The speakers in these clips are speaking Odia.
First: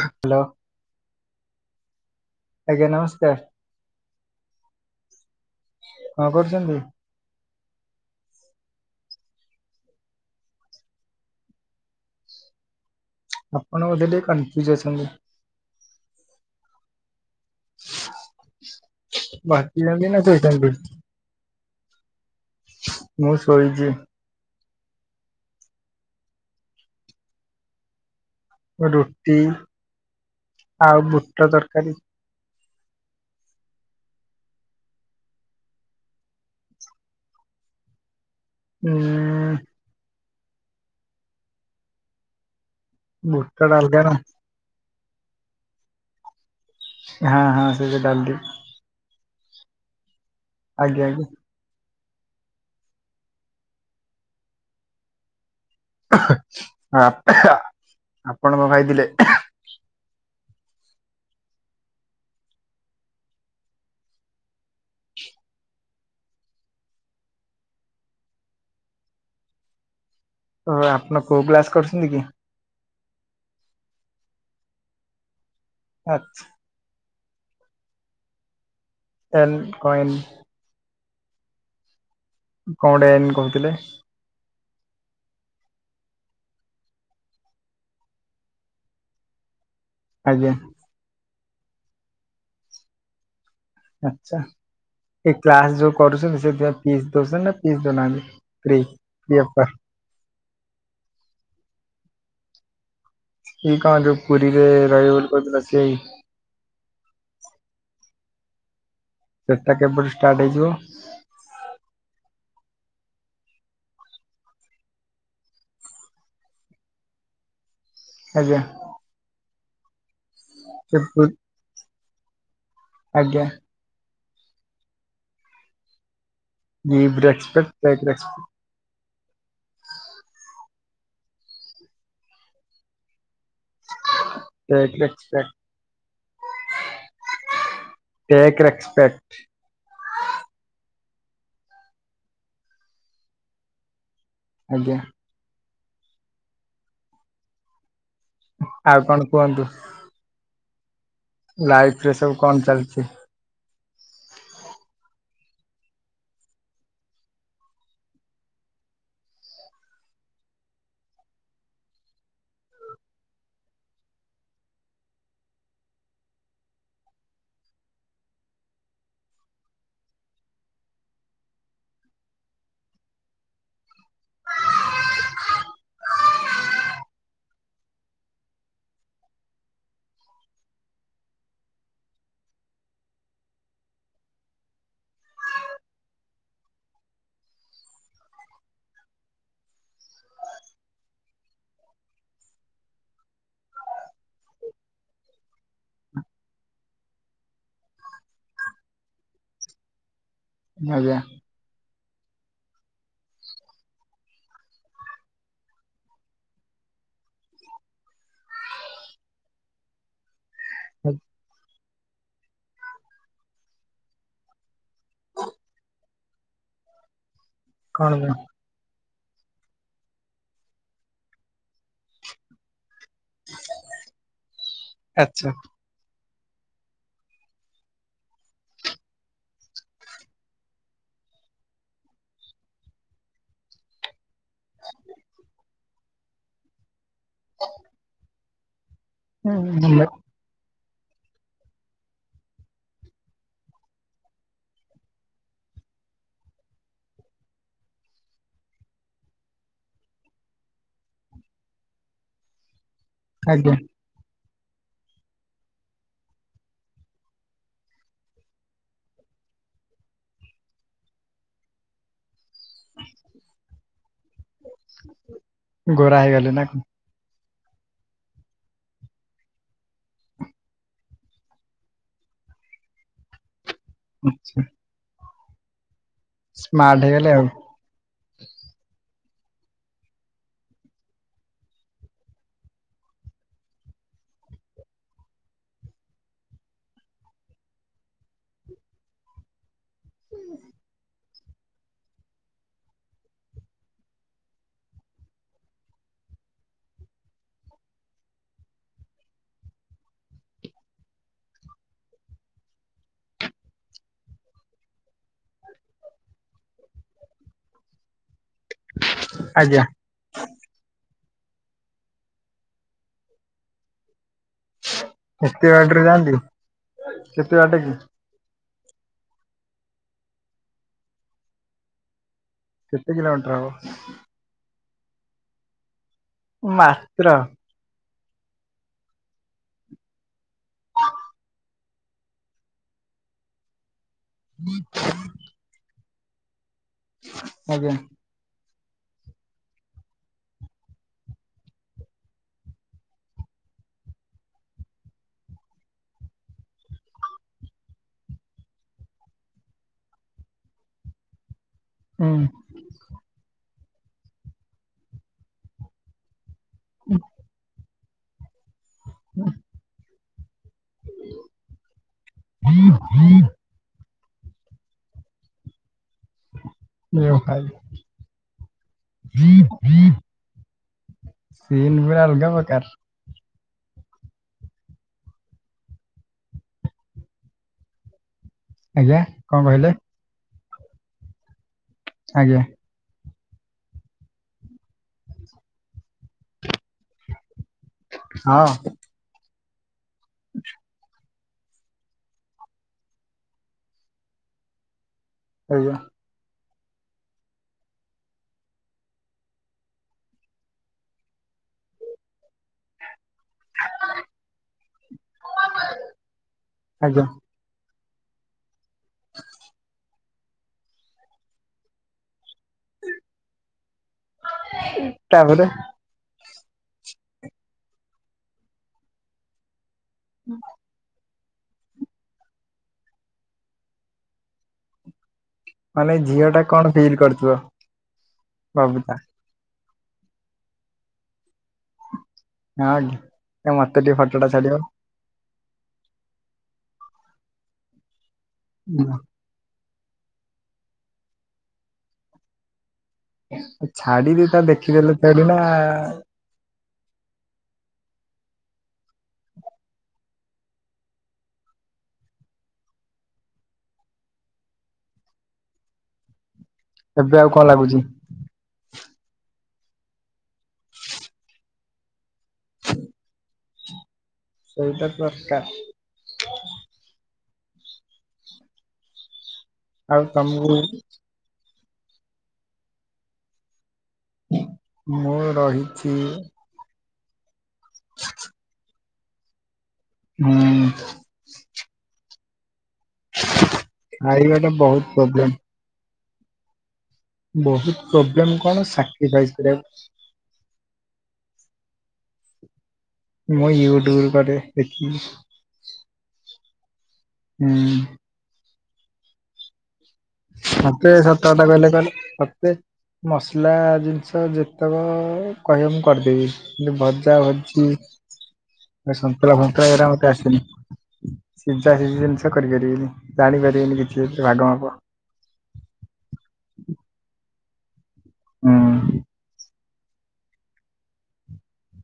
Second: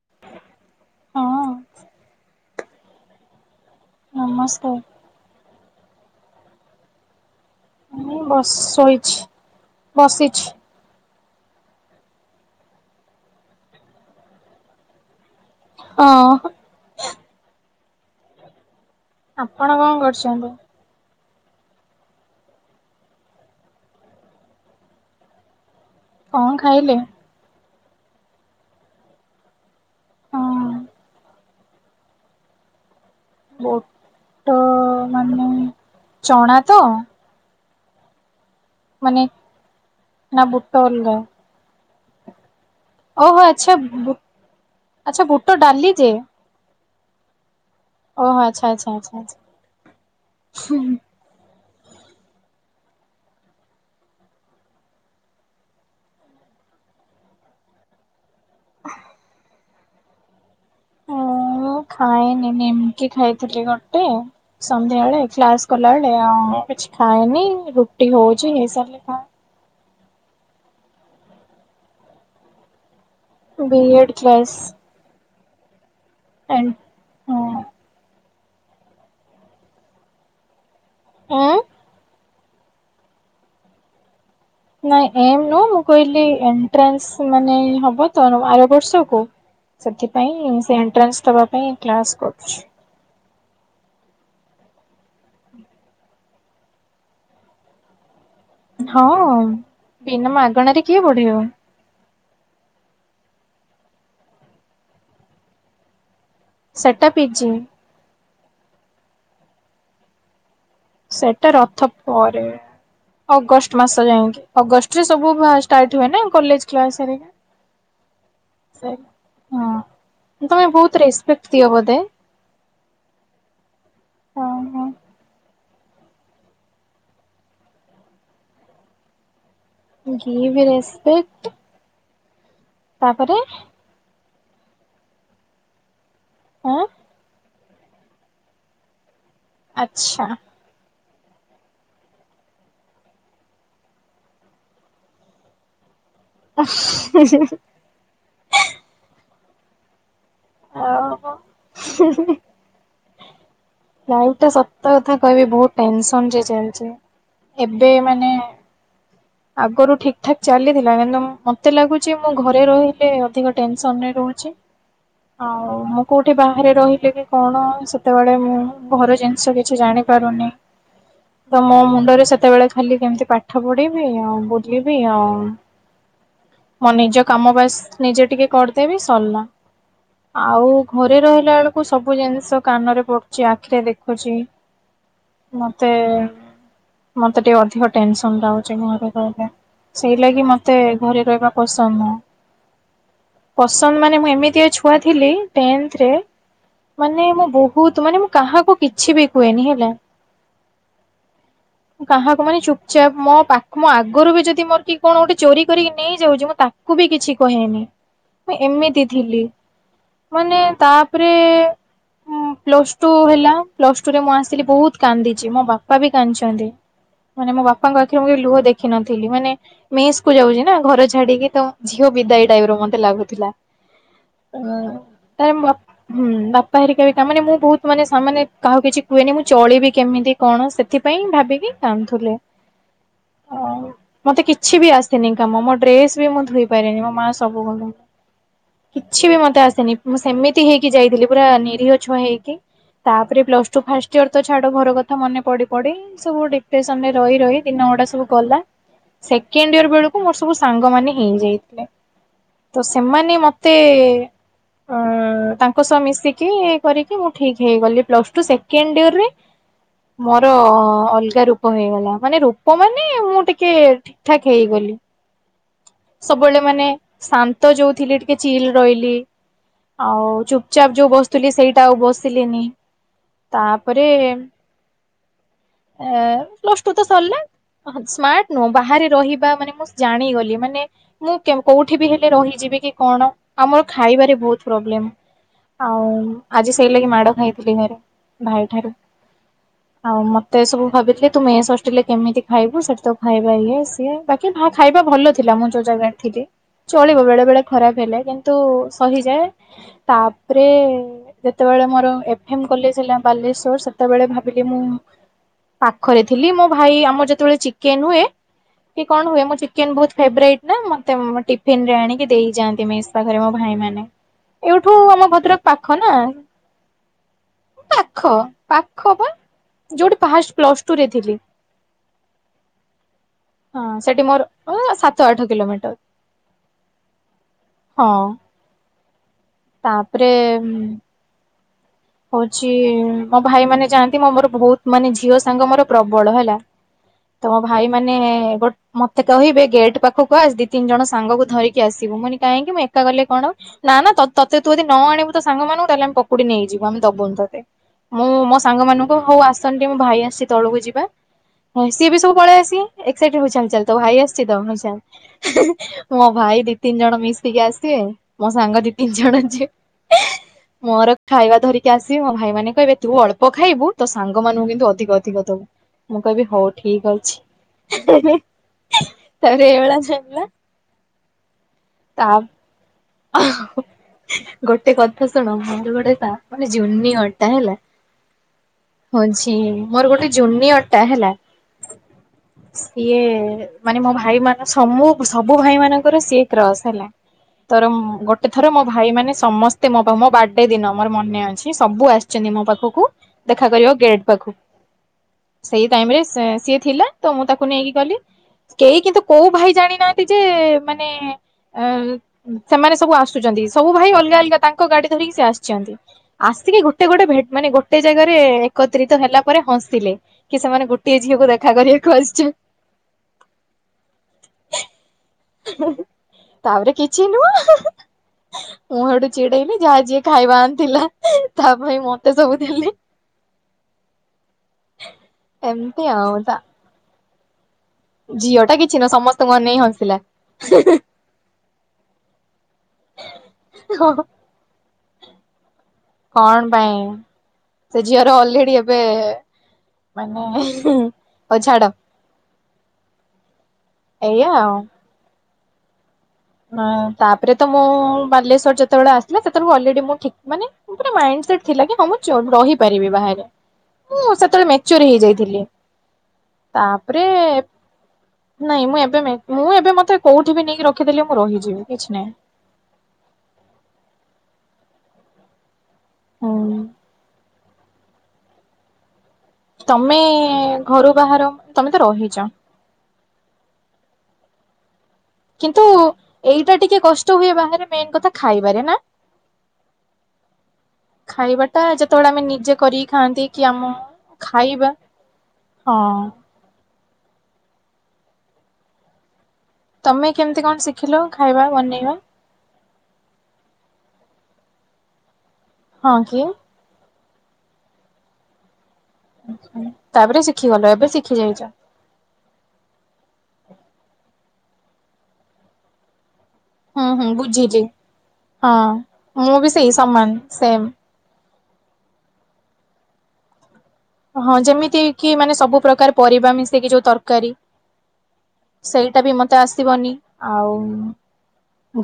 ହ୍ୟାଲୋ ହଁ ଆଜ୍ଞା ନମସ୍କାର। ନମସ୍କାର କଣ କରୁଛନ୍ତି? ମୁଁ ବସି ଶୋଇଚି ବସିଚି। ଆପଣ ବୋଧେ ଟିକେ କନଫ୍ୟୁଜ ଅଛନ୍ତି। ହଁ। ଆପଣ କଣ ବସିଛନ୍ତି ନାଁ କରୁଛନ୍ତି ଶୋଇଛନ୍ତି। ମୁଁ ଶୋଇଚି। କଣ ଖାଇଲେ? ରୁଟି ହଁ ଆଉ ବୁଟ ତରକାରୀ। ବୋଟ ମାନେ ଚଣା ତ? ମାନେ ହୁଁ ନା ବୁଟ ଅଲଗା? ଓହୋ ବୁଟ ଆଚ୍ଛା ଡାଲମା ନା ବୁ ଆଛା ବୁଟ ଡାଲି ଯେ ହାଁ ହାଁ ସେଇ ଯୋ ଓହୋ ଆଚ୍ଛା ଆଚ୍ଛା ଆଛା ଆଚ୍ଛା। ଆଜ୍ଞା ଆଜ୍ଞା। ଆ ଆ ଆପଣ ମ ଭାଇ ଥିଲେ। ଖାଇନି, ନିମକି ଖାଇଥିଲି ଗୋଟେ ସନ୍ଧ୍ୟା ବେଳେ କ୍ଲାସ କଲା ବେଳେ ଆ ଉ କିଛି ଖାଏନି ରୁଟି ହଉଛି ହେଇସାରିଲେ ଖା ଓହୋ ଆପଣ କୋଉ କ୍ଲାସ କରୁଛନ୍ତି କି? ବି ଏ ଡ୍ କ୍ଲାସ। ଆଚ୍ଛା। [unintelligible] ହଁ ଟନ୍ କଏନ୍। ଆଁ। କଣଗୋଟେ ଏନ କହୁଥିଲେ? ନାଇଁ ଏମ ନୁହଁ ମୁଁ କହିଲି ଏଣ୍ଟ୍ରାନ୍ସ ମାନେ ହବ ତ ଆର ବର୍ଷକୁ ଆଜ୍ଞା ସେଥିପାଇଁ ସେ ଏଣ୍ଟ୍ରାନ୍ସ ଦବା ପାଇଁ କ୍ଲାସ କରୁଛି। ଆଛା। ଏ କ୍ଲାସ ଯୋଉ କରୁଛନ୍ତି ସେଥିପାଇଁ ଫିସ୍ ଦଉଛନ୍ତି ନା ଫିସ୍ ଦଉନାହାନ୍ତି? ଫ୍ରି? ହଁ ବିନା ମାଗଣାରେ କିଏ ପଢେଇବ? କି କାମ ଯୋଉ ପୁରୀରେ ରହିବ ବୋଲି କହୁଥିଲା ସେଇ? ସେଟା ପି ଜି। ସେଟା କେବେଠୁ ଷ୍ଟାର୍ଟ ହେଇଯିବ? ସେଟା ରଥ ପରେ। ଅଗଷ୍ଟ ମାସ ଯାଇକି ଅଗଷ୍ଟରେ ସବୁ ଷ୍ଟାର୍ଟ ହୁଏ ନା କଲେ୍ଜକ୍ଲାସ ସାରିକିନା। ଆଜ୍ଞା! ହଁ, ତମେ ବହୁତ ସେପୁ ରେସ୍ପେକଟ ଦିଅ ବୋଧେ। ଆଜ୍ଞା ହଁ, ହଁ। Give respect take respect. Give respect. ତାପରେ, ଟେକ ରେସ୍ପେକ୍ଟ। ହଁ, ଟେକ୍ ରେସପେକ୍ଟ। ଆଚ୍ଛା। ଆଜ୍ଞା। [unintelligible] ଆଉ କଣ କୁହନ୍ତୁ? ଓ ହୋ। ଲାଇଫରେ ସବୁ କଣ ଚାଲିଛି? ଲାଇଫ ଟା ସତ କଥା କହିବି ବହୁତ ଟେନସନରେ ଚାଲିଛି, ଏବେ ମାନେ ଆଗରୁ ଠିକ୍ ଠାକ୍ ଚାଲିଥିଲା କାହିଁକି ନା ମତେ ଲାଗୁଛି ମୁଁ ଘରେ ରହିଲେ ଅଧିକ ଟେନସନରେ ରହୁଛି। ଆଉ ମୁଁ କୋଉଠି ବାହାରେ ରହିଲେ ବି କଣ ସେତେବେଳେ ମୁଁ ଘର ଜିନିଷ ବି କିଛି ଜାଣିପାରୁନି। [inaudible] ତ ମୋ ମୁଣ୍ଡରେ ସେତେବେଳେ ଖାଲି କେମିତି ପାଠ ପଢିବି ଆଉ ବୁଲିବି ଆଉ ମୋ ନିଜ କାମ ବାସ ନିଜେ ଟିକେ କରିଦେବି ସରିଲା। ଆଉ ଘରେ ରହିଲା ବେଳକୁ ସବୁ ଜିନିଷ କାନରେ ପଡୁଛି, ଆଖିରେ ଦେଖୁଛି। ? ମୋତେ ମୋତେ ଟିକେ ଅଧିକ ଟେନସନ ଲାଗୁଚି। ଘରେ ରହିଲା, ସେଇ ଲାଗି ମତେ ଘରେ ରହିବା ପସନ୍ଦ ନୁହଁ। ପସନ୍ଦ ମାନେ, ମୁଁ ଏମିତିଆ ଛୁଆ ଥିଲି ଟେନଥ ରେ ମାନେ ମୁଁ ବହୁତ ମାନେ ମୁଁ କାହାକୁ କିଛି ବି କୁହେନି ହେଲା। ଆଜ୍ଞା। କାହା ପାଇଁ ଚୁପଚାପ ମୋ ପା ମୁଁ ଆଗରୁ ବି ଯଦି ମୋର କିଏ କଣ ଗୋଟେ ଚୋରି କରିକି ନେଇଯାଉଛି, ମୁଁ ତାକୁ ବି କିଛି କହେନି। ମୁଁ ଏମିତି ଥିଲି, ମାନେ ତାପରେ ପ୍ଲସ ଟୁ ହେଲା, ପ୍ଲସ ଟୁରେ ମୁଁ ଆସିଲି ବହୁତ କାନ୍ଦିଛି। ମୋ ବାପା ବି କାନ୍ଦିଛନ୍ତି। ମାନେ ମୋ ବାପାଙ୍କ କଣ ଆଖିରେ ମୁଁ ପାଇଁ କେବେ ଲୁହ ଦେଖିନଥିଲି। ମାନେ ମେସ୍ କୁ ଯାଉଛି ନା, ଘର ଛାଡିକି ତ ଝିଅ ବିଦାୟ ଟାଇପର ମତେ ଲାଗୁଥିଲା। [inaudible] ହଁ, ଆଚ୍ଛା ଟାଇମ ବା ହୁଁ, ବାପା ହେରିକା ବି, ତା ମାନେ ମୁଁ ବହୁତ କିଛି ଶହେ, କାହାକୁ କିଛି କୁହେନି, ମୁଁ ଚଳିବି କେମିତି କଣ ସେଥିପାଇଁ ଭାବିକି କାନ୍ଦୁଥିଲି। ଓଃ, ମତେ କିଛି ବି ଆସିନି କାମ। ମୋ ଡ୍ରେସ ବି ମୁଁ ଧୋଇ ପାରେନି, ମୋ ମା ସବୁ କରେ। କିଛି ବି ମତେ ଆସେନି। ଉଁ, ମୁଁ ସେମିତି ହେଇକି ଯାଇଥିଲି। ପୁରା ନିରୀହ ଛୁଆ ହେଇକି। ତାପରେ ପ୍ଲସ ଟୁ ଫାଷ୍ଟ ଇୟର ତ ଛାଡ, ଘର କଥା ମନେ ପଡି ପଡି ସବୁ ଡିଫ୍ରେଶନରେ ରହି, ରହି ଦିନ ଗୁଡା ସବୁ ଗଲା, ସେକେଣ୍ଡ ଇଅର ବେଳକୁ ମୋର ସବୁ ସାଙ୍ଗ ମାନେ ହେଇ ଯାଇଥିଲେ। ତ, ସେମାନେ ମୋତେ ? ତାଙ୍କ ସହ ମିଶିକି କରିକି, ମୁଁ ଠିକ ହେଇଗଲି ପ୍ଲସ ଟୁ ସେଣ୍ଡ ଇଅରରେ ମୋର ଅଲଗା ରୂପ ହେଇଗଲା। ମାନେ ରୂପ ମାନେ ନାଇଁ ମୁଁ ଟିକେ ଠିକ ଠାକ ହେଇଗଲି ଗୋରା ହେଇଗଲେ ନା ସବୁବେଳେ କଣ ମାନେ ଶାନ୍ତ ଯୋଉଥିଲି ଟିକେ ଚିଲ ରହିଲି। ଆଉ ଚୁପଚାପ୍ ଯୋଉ ବସୁଥିଲି ସେଇଟା ଆଉ ବସିଲିନି। ତାପରେ ଆଚ୍ଛା। ଏ ପ୍ଲସ ଟୁ ସ୍ମାର୍ଟ ତ ହେଇଗଲେ ସରିଲା। ଆଉ ସ୍ମାର୍ଟ ନୁହଁ ବାହାରେ ରହିବା ମାନେ ମୁଁ ଜାଣିଗଲି ମାନେ ମୁଁ କେ କୋଉଠି ବି ହେଲେ ରହିଯିବି କି କଣ ଆମର ଖାଇବାରେ ବହୁତ ପ୍ରୋବ୍ଲେମ। ଆଉ ଆଜି ସେଇ ଲାଗି ମାଡ ଖାଇଥିଲି ଘରେ ଭାଇ ଠାରୁ। ଆଉ ମତେ ସବୁ ଭାବିଥିଲି ତୁ ମେସ ହୋଷ୍ଟେଲ ରେ କେମିତି ଖାଇବୁ ସେଠି ତ ଖାଇବା ଇଏ ସିଏ ବାକି ଖା ଖାଇବା ଭଲ ଥିଲା ମୁଁ ଯୋଉ ଜାଗା ରେ ଥିଲି। ଚଳିବ ବେଳେ ବେଳେ ଖରାପ ହେଲେ କିନ୍ତୁ, ସହିଯାଏ ତାପରେ ଯେତେବେଳେ ମୋର ଏଫ ଏ କଲେଜ ହେଲା, ବାଲେଶ୍ଵର ସେତେବେଳେ ଭାବିଲି ମୁଁ ପାଖରେ ଥିଲେ ମୋ ଭାଇ ଆମର ଯେତେବେଳେ ଚିକେନ ହୁଏ କି କଣ ହୁଏ, ମୁଁ ଆଜ୍ଞା ଚିକେନକୁ ବହୁତ ଫେବ୍ରେଇଟ ନା ମତେ ମୋ ଟିଫିନରେ ଆଣିକି ଦେଇଯାଆନ୍ତି ମେଶ୍ ପାଖରେ ମୋ ଭାଇ ମାନେ। ଏଇଠୁ ଆମ ଭଦ୍ରକ ଏତେ ପାଖ ବାଟରେ ନା ପା ଯାଆନ୍ତି କେତେ ବାଟ କି? ପାଖ, ପାଖ ବା ଯୋଉଠି ଫାଷ୍ଟ ପ୍ଲସ ଟୁ ରେ ଥିଲି। କେତେ କିଲୋମିଟର ହବ? ହଁ, ସେଠି ମୋର ଅ ସାତ ଆଠ କିଲୋମିଟର। ମାତ୍ର, ହଁ, ତାପରେ ଏ-ଏ-ମ୍ ହଉଛି-ଇ-ଇ-ଇ ମୋ ଭାଇ ମାନେ ଯାଆନ୍ତି, ମୋ ମୋର ବହୁତ ମାନେ ଝିଅ ସାଙ୍ଗ ମୋର ପ୍ରବଳ ହେଲା। ତମ ଭାଇ ଆଜ୍ଞା ମାନେ, ବଟ୍ ମତେ କହିବେ ଗେଟ୍ ପାଖକୁ ଆସେ ଦି, ତିନି ଜଣ ସାଙ୍ଗକୁ ଧରିକି ଆସିବୁ। ମୁଁ କହିଲି, କାହିଁକି ମୁଁ ଏକା ଗଲେ କଣ? ନା ନା ତ ତତେ ତୁ ଯଦି ନ ଆଣିବୁ ତ ସାଙ୍ଗମାନଙ୍କୁ ତାହେଲେ ଆମ ପକୁଡି ନେଇଯି ଆମେ ଦବୁନି ତତେ, ମୁଁ ମୋ ସାଙ୍ଗ ମାନଙ୍କୁ ହଉ ଆସନି ଟିକେ ମୋ ଭାଇ ଆସିଛି ତଳକୁ ଯିବା। ହଇ ସିଏ ବି ସବୁ ପଳେଇ ହୁଁ ଆସିବେ। ଏକ୍ସାଇଟେଡ ହୋଉ ଚାଲ ଚାଲ ତୋ ଭାଇ ଆସିଛି ତ ହୋଉ ଚାଲ। ହି ହିଁ ମୋ ଭାଇ ଦେଖ ତିନି ଜଣ ମିଶିକି ଆସିବେ। ମୋ ସାଙ୍ଗ ଦି ତିନି ଜଣ ଯିବେ। ମୋର ଖାଇବା ଧରିକି ଆସିବେ ମୋ ଭାଇ ମାନେ କହିବେ ତୁ ଅଳ୍ପ ଖାଇବୁ ତ ସାଙ୍ଗମାନଙ୍କୁ କିନ୍ତୁ ଅଧିକ ଅଧିକ ଦବୁ। ମୁଁ କହିବି ହଉ ଠିକ ଏ ଭାଇ ଅଛି। ତାପରେ ଏଇଭଲିଆ ଚାଲିଲା। ସିନ୍ ପୁରା ଆଲଗା ପ୍ରକାର। ହ ହ ଗୋଟେ କଥା ଶୁଣ ମୁଁ [unintelligible] ମାନେ ଜୁନିଅରଟା ହେଲା, ଆଜ୍ଞା ହଉଛି କଣ କହିଲେ ମୋର ଗୋଟେ ଜୁନିଅର ଟା ହେଲା ଆଜ୍ଞା, ସିଏ-ଏ-ଏ-ଏ ମାନେ ମୋ ଭାଇ ମାନ ସମୁ ସବୁ ଭାଇ ମାନଙ୍କର ସିଏ କ୍ରସ୍ ହେଲା। ତରମ୍ ଗୋଟେ ହଁ ଥର ମୋ ଭାଇ ମାନେ ସମସ୍ତେ ମୋ ପା ମୋ ବାର୍ଥଡେ ଦିନ ମୋର ମ ମନେ ଅଛି ସବୁ ଆସିଛନ୍ତି ମୋ ପାଖକୁ ଦେଖା କରିଆକୁ ଗେଟ ପାଖକୁ। ସେଇ ଆଜ୍ଞା ଟାଇମ ରେ ସେ ସିଏ ଥିଲା ତ ମୁଁ ତାକୁ ନେଇକି ଗଲି। କେହି କିନ୍ତୁ କୋଉ ଭାଇ ଜାଣିନାହାନ୍ତି ଯେ-ଏ-ଏ-ଏ ମାନେ ଏ-ଏ-ଏ ସେମାନେ ସବୁ ଆସୁ ଆସୁଛନ୍ତି ସବୁ ଭାଇ ଅଲଗା ଅଲଗା ତାଙ୍କ ଗାଡି ଧରିକି ସେ ଆସିଛନ୍ତି। ଆସିକି ଗୋଟେ ଆଜ୍ଞା ଗୋଟେ ଭେ ମାନେ ଗୋଟେ ଜାଗାରେ ଏ-ଏ ଏକତ୍ରିତ ହେଲା ପରେ ହସିଲେ। କି ସେମାନେ ଗୋଟିଏ ଝିଅକୁ ଦେଖା କରିବାକୁ ଆସିଛନ୍ ତାପରେ ତାପରେ କିଛି ନୁହଁ, ମୁଁ ସେଠୁ ଚିଡେଇଲି ଯାହା ଯିଏ ଖାଇବା ଆନ୍ ଥିଲା ତା ପାଇଁ ମତେ ସବୁ ଦେଲେ। ଏମିତି ମାନେ ଆଉ ଝିଅ ଟା କଣ ଫିଲ୍ କରିଥିବ। ଝିଅ ଟା କିଛି ନୁହଁ ସମସ୍ତଙ୍କୁ ଅନେଇ ହସିଲା ହି ହି। ଆଉ ମତେ ଟିକେ ଫଟୋଟା ଛାଡିବ। କଣ ପାଇଁ? ସେ ଝିଅର ଅଲରେଡି ହୁଁ। ଏବେ-ଏ-ଏ ମାନେ-ଏ-ଏ-ଏ ହଉ ଛାଡ଼। ଛାଡ଼ି ଏଇଆ ଦେଇଥାନ୍ତେ ଦେଖିଦେଲେ ଥୋଡ଼ି ନା-ଆ-ଆ-ଆ। ହଁ ତାପରେ ତ ମୁଁ-ଉ-ଉ-ଉ ବାଲେଶ୍ଵର ଯେତେବେଳେ ଆସିଲେ ସେତେବେଳକୁ ଅଲରେଡି ମୁଁ ଠିକ୍ ମାନେ ପୁରା ମାଇଣ୍ଡ ସେଟ୍ ଥିଲା କି ହଁ ମୁଁ ଚଳ୍ ରହିପାରିବି ବାହାରେ। ମୁଁ ସେତେବେଳେ ମେଚୁଅର ହେଇଯାଇଥିଲି। ଏବେ ଆଉ କଣ ତାପରେ-ଏ-ଏ ଲାଗୁଛି ନାଇଁ ମୁଁ ଏବେ ମେ ମୁଁ ଏବେ ମତେ କୋଉଠି ବି ନେଇକି ରଖି ଖିଦେଲେ ମୁଁ ରହିଯିବି କିଛି ନାହିଁ। ସେଇଟା ଦରକାର। ହୁଁ। ଆଉ ତମକୁ ତମେ-ଏ-ଏ-ଏ ଘରୁ ବାହାର, ତମେ ତ ରହିଚ। ମୋ-ଓ-ଓ କିନ୍ତୁ ଏଇଟା ଟିକେ କଷ୍ଟ ହୁଏ ବାହାରେ ମେନ୍ କଥା ଖାଇବାରେ ନା? ହୁଁ। ଖାଇବା ଟା ଯେତେବେଳେ ଆମେ ନିଜେ କରିକି ଖାଆନ୍ତି କି ଆମ ଟା ଖାଇବା ବହୁତ ପ୍ରୋବ୍ଲେମ ହଁ। ବହୁତ ପ୍ରୋବ୍ଲେମ କଣ ସାକ୍ରିଫାଇଜ କରିବାକୁ [unintelligible] ତମେ କେମିତି କଣ ଶିଖିଲ ଖାଇବା ବନେଇବା? ମୁଁ ୟୁଟ୍ୟୁବରୁ କରେ ଦେଖିକି। ହଁ ଯେ ହୁଁ। ଆଚ୍ଛା। ମତେ ସତ କଥା କହଲେ କହିଲେ ମତେ ମସଲା ଜିନିଷ ଯେତେକ କହିବ ମୁଁ କରିଦେବି। କି ହୁଁ ହୁଁ ଭଜା ବୁଝିଲି। ଭଜି ଏ ହଁ ମୁଁ ସନ୍ତୁଳା ବି ଫନ୍ତୁଳା ସେଇ ଏଗୁରା ମତେ ସମାନ ଆସେନି। ସେମ। ସିଯା ସିଯି ଜିନଷ କରି ପାରିବିନି ଜାଣି ପାରିବିନି କି ହଁ ଯେମିତି କି ମାନେ ସବୁ ପ୍ରକାର ପରିବା ମିଶେଇକି ଯୋଉ ତରକାରୀ। ସେଇଟା ହୁଁ ବି ମତେ ଆସିବନି, ଆଉ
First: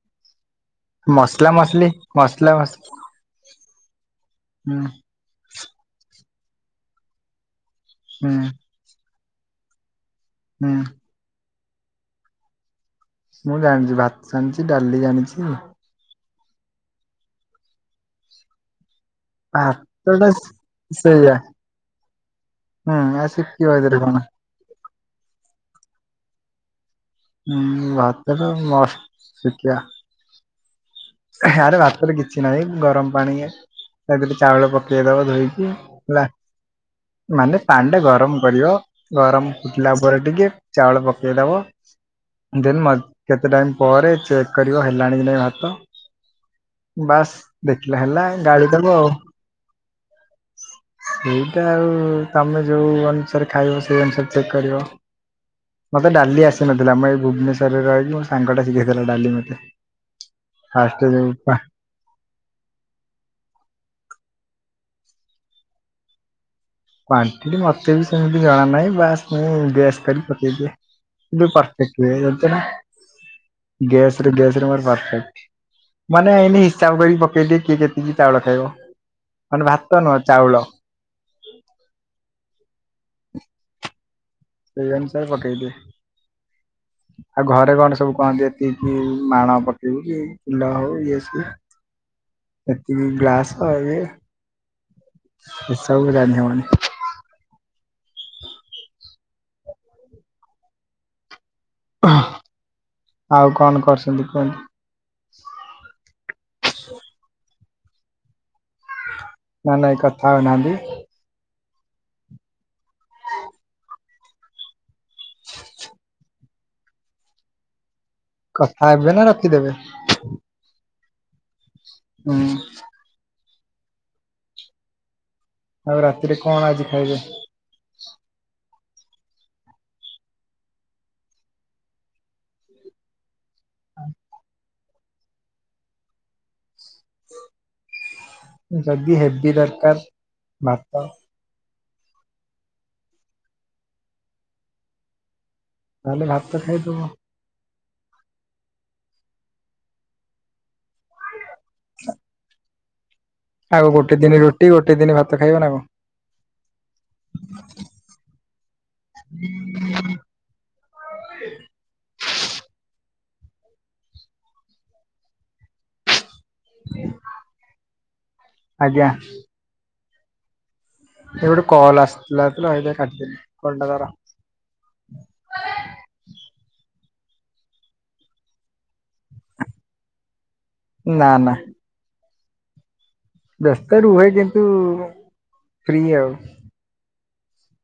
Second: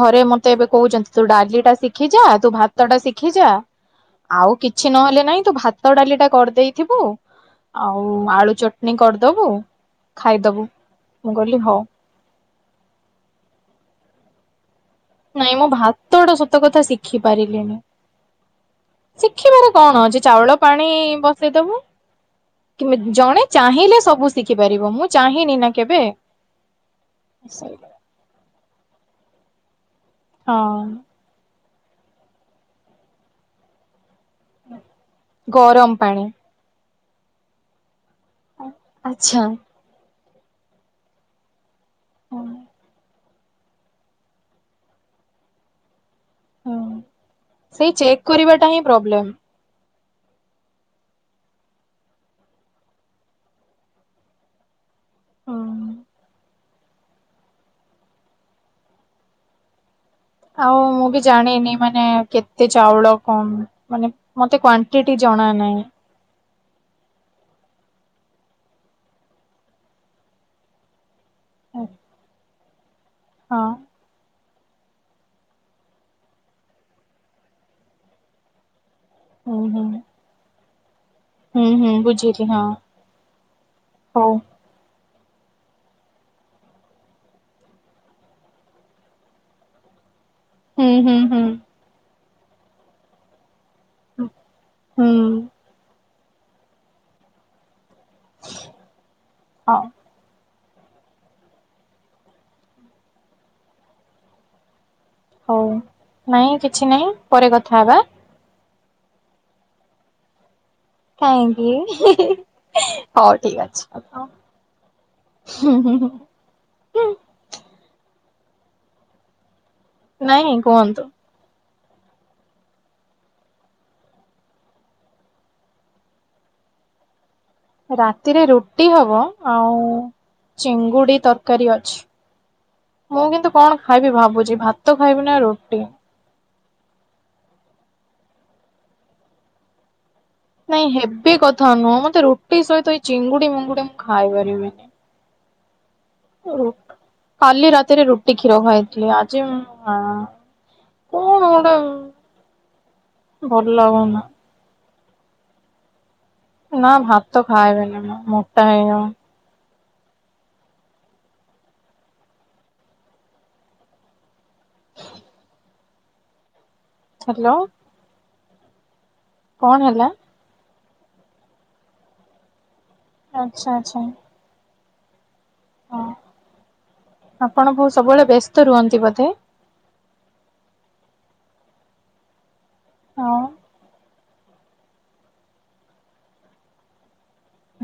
ଘରେ ମ ତେ ଏବେ କହୁଛନ୍ତି ତୁ ମସଲା ଡାଲିଟା ମସଲି ଶିଖିଯା ତୁ ମସଲା ମସଲି ଭାତଟା ଶିଖିଯା ଆଉ ହୁଁ କିଛି ନହେଲେ ନାଇଁ ତୁ ଭା ଭାତ ଡାଲିଟା କରିଦେଇଥିବୁ ଆଉ ହୁଁ ଆଳୁ ଚଟନି କରଦବୁ ଖାଇଦବୁ, ହୁଁ ମୁଁ କହିଲି ହଉ। ମୁଁ ଜାଣଚି ଭାତ ଜାଣିଛି, ଡାଲି ଜାଣି ନାଇଁ ମୁଁ ଭାତଟା ସତ କଥା ଶିଖି ପାରିଲିନି। ଶିଖିବାରେ କଣ ଭାତ ଅଛି ଟା ଚାଉଳ ପାଣି ସେଇଆ ବସେଇଦବୁ। କେମି ହୁଁ ଆଉ ଜଣେ ଶିଖିବ ଏଥିରେ ଚାହିଁଲେ କଣ ସବୁ ଶିଖିପାରିବ ମୁଁ ଚାହିଁନି ନା କେବେ। ଉଁ ଭାତଟା ମଷ୍ଟ ଶିଖିିଆ। ହଁ। ଆରେ ଭାତରେ କିଛି ନାହିଁ ଗରମ ପାଣି [unintelligible] ଚାଉଳ ପକେଇଦବ ଧୋଇକି ଗରମ ହେଲା ପାଣି। ମାନେ ପାଣିଟା ଗରମ କରିବ ଆଚ୍ଛା। ଗରମ ଫୁଟିଲା ପରେ ଟିକେ ଚାଉଳ ପକେଇଦବ, ଦେନ୍ ମ କେତେ ଟାଇମ୍ ପରେ ଚେକ୍ କରିବ ହେଲାଣି କି ନାଇଁ ଭାତ। ହଁ ବାସ୍ ସେଇ ଦେଖିଲା ଚେକ୍ ହେଲା, କରିବାଟା ଗାଳି ହିଁ ଦବ ଆଉ। ପ୍ରୋବ୍ଲେମ। ସେଇଟା ଆଉ ତମେ ଯୋଉ ଅନୁସାରେ ଖାଇବ, ସେଇ ଅନୁସାରେ ଚେକ୍ କରିବ। ହଁ ମତେ ଡାଲି ଆସିନଥିଲା ମୁଁ ଏଇ ଭୁବନେଶ୍ଵରରେ ରହିକି ମୋ ସାଙ୍ଗଟା ଶିଖେଇଥିଲା ଡାଲି ମତେ। ଆଉ ଫାଷ୍ଟ ମୁଁ ବି ଯୋଉ ଜାଣିନି। ମାନେ କେତେ ଚାଉଳ କମ୍ ମାନେ ମତେ କ୍ଵାଣ୍ଟିଟି ଜଣା ନାଇଁ। କ୍ୱାଣ୍ଟିଟି ମୋତେ ବି ସେମିତି ଜଣା ନାହିଁ, ବାସ୍ ମୁଁ ଗେସ୍ କରି ପକେଇଦିଏ। ବି ହଁ ପର୍ଫେକ୍ଟ ହେଇଯାଉଚି ନା ଗ୍ୟାସ୍ ରେ ଗ୍ୟାସରେ ମୋର ପର୍ଫେକ୍ଟ। ମାନେ ଏଇନେ ହିସାବ କରି ପକେଇ ଦିଏ କିଏ କେତିକି ଚାଉଳ ଖାଇବ ହୁଁ ମାନେ ହୁଁ ଭାତ ନୁହ ଚାଉଳ। ହୁଁ ହୁଁ ବୁଝିଲି ହଁ। [inaudible] ହଉ। ସେଇ ଅନୁସାରେ ପକେଇ ଦିଏ। ଆଉ ଘରେ କଣ ସବୁ କହନ୍ତି ଏତିକିି ମାଣ ପକେଇକି କୁଣ୍ଡ ହୁଁ ହଉ ହୁଁ ଇଏ ହୁଁ। ସିଏ ଏତିକି ଗ୍ଲାସ ଇଏ ହୁଁ। ଏସବୁ ଜାଣି ହବନି। ହଁ। ଆଉ କଣ କରଛନ୍ତି କୁହନ୍ତୁ? ହଉ ନାଇଁ କିଛି ନାଇଁ ପରେ କଥା ହବା। ନା ନାଇଁ କଥା ହଉନାହାନ୍ତି କାହିଁକି ହି ହି ହଉ ଠିକ ଅଛି ହୁଁ ହୁଁ ହୁଁ ହୁଁ କଥା ହେବେ ନା ରଖିଦେବେ? ନାଇଁ କୁହନ୍ତୁ ହଁ ଆଉ ରାତିରେ କଣ ଆଜି ଖାଇବେ? ରାତିରେ ରୁଟି ହବ ଆଉ ଚିଙ୍ଗୁଡି ତରକାରୀ ଅଛି ମୁଁ କିନ୍ତୁ କଣ ଖାଇବି ଭାବୁଛି ଭାତ ଖାଇବି ନା ରୁଟି ଯଦି ହେବି ଦରକାର ନାଇଁ ଭାତ ହେବି କଥା ନୁହଁ ମୋତେ ରୁଟି ସହିତ ଏଇ ଚିଙ୍ଗୁଡି ମିଙ୍ଗୁଡି ମୁଁ ଖାଇ ପାରିବିନି ତାହେଲେ ଭାତ ଖାଇଦବ କାଲି ରାତିରେ ରୁଟି କ୍ଷୀର ଖାଇଥିଲି ଆଜି ମୁ ହଁ କଣ ହଁ ଆଗ ଗୋଟେ ଦିନ ରୋଟି ଗୋଟେ ଦିନ ଭାତ ଖାଇବ ନା କଣ? ନା ଭାତ ଖାଇବିନି ମୁଁ ମୋଟା ହେଇଯିମି [unintelligible] ହଁ ହ୍ୟାଲୋ ଆଜ୍ଞା କଣ ହେଲା? ଏବେଟ କଲ ଆସିଥିଲାତ ସେ ପାଇଁ କାଟିଦେଲି ଆଚ୍ଛା ଗୋଟେ ଆଚ୍ଛା। ଥର ହଁ ଆପଣ ବ ସବୁବେଳେ ବ୍ୟସ୍ତ ରୁହନ୍ତି ବୋଧେ? ନା ନା ହଁ ବ୍ୟସ୍ତ ରୁହେ କିନ୍ତୁ ଫ୍ରି ଆଉ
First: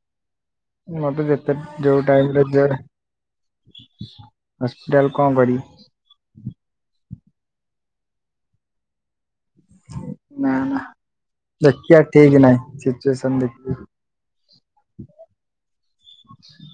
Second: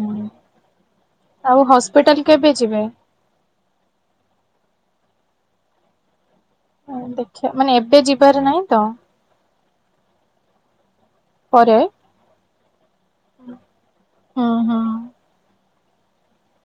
ହୁଁ ମୋତେ ଯେତେ ଆଉ ଯୋଉ ହସ୍ପିଟାଲ ଟାଇମରେ କେବେ ଜ ଯିବେ? ହସ୍ପିଟାଲ କଣ କରିବି? ଦେଖିବା ମାନେ ଏବେ ଯିବାର ନାହିଁ ତ ନା ନା ପରେ ଦେଖିବା ଠିକ ନାହିଁ ସିଚୁଏସନ ଦେଖି - ହଁ ହଁ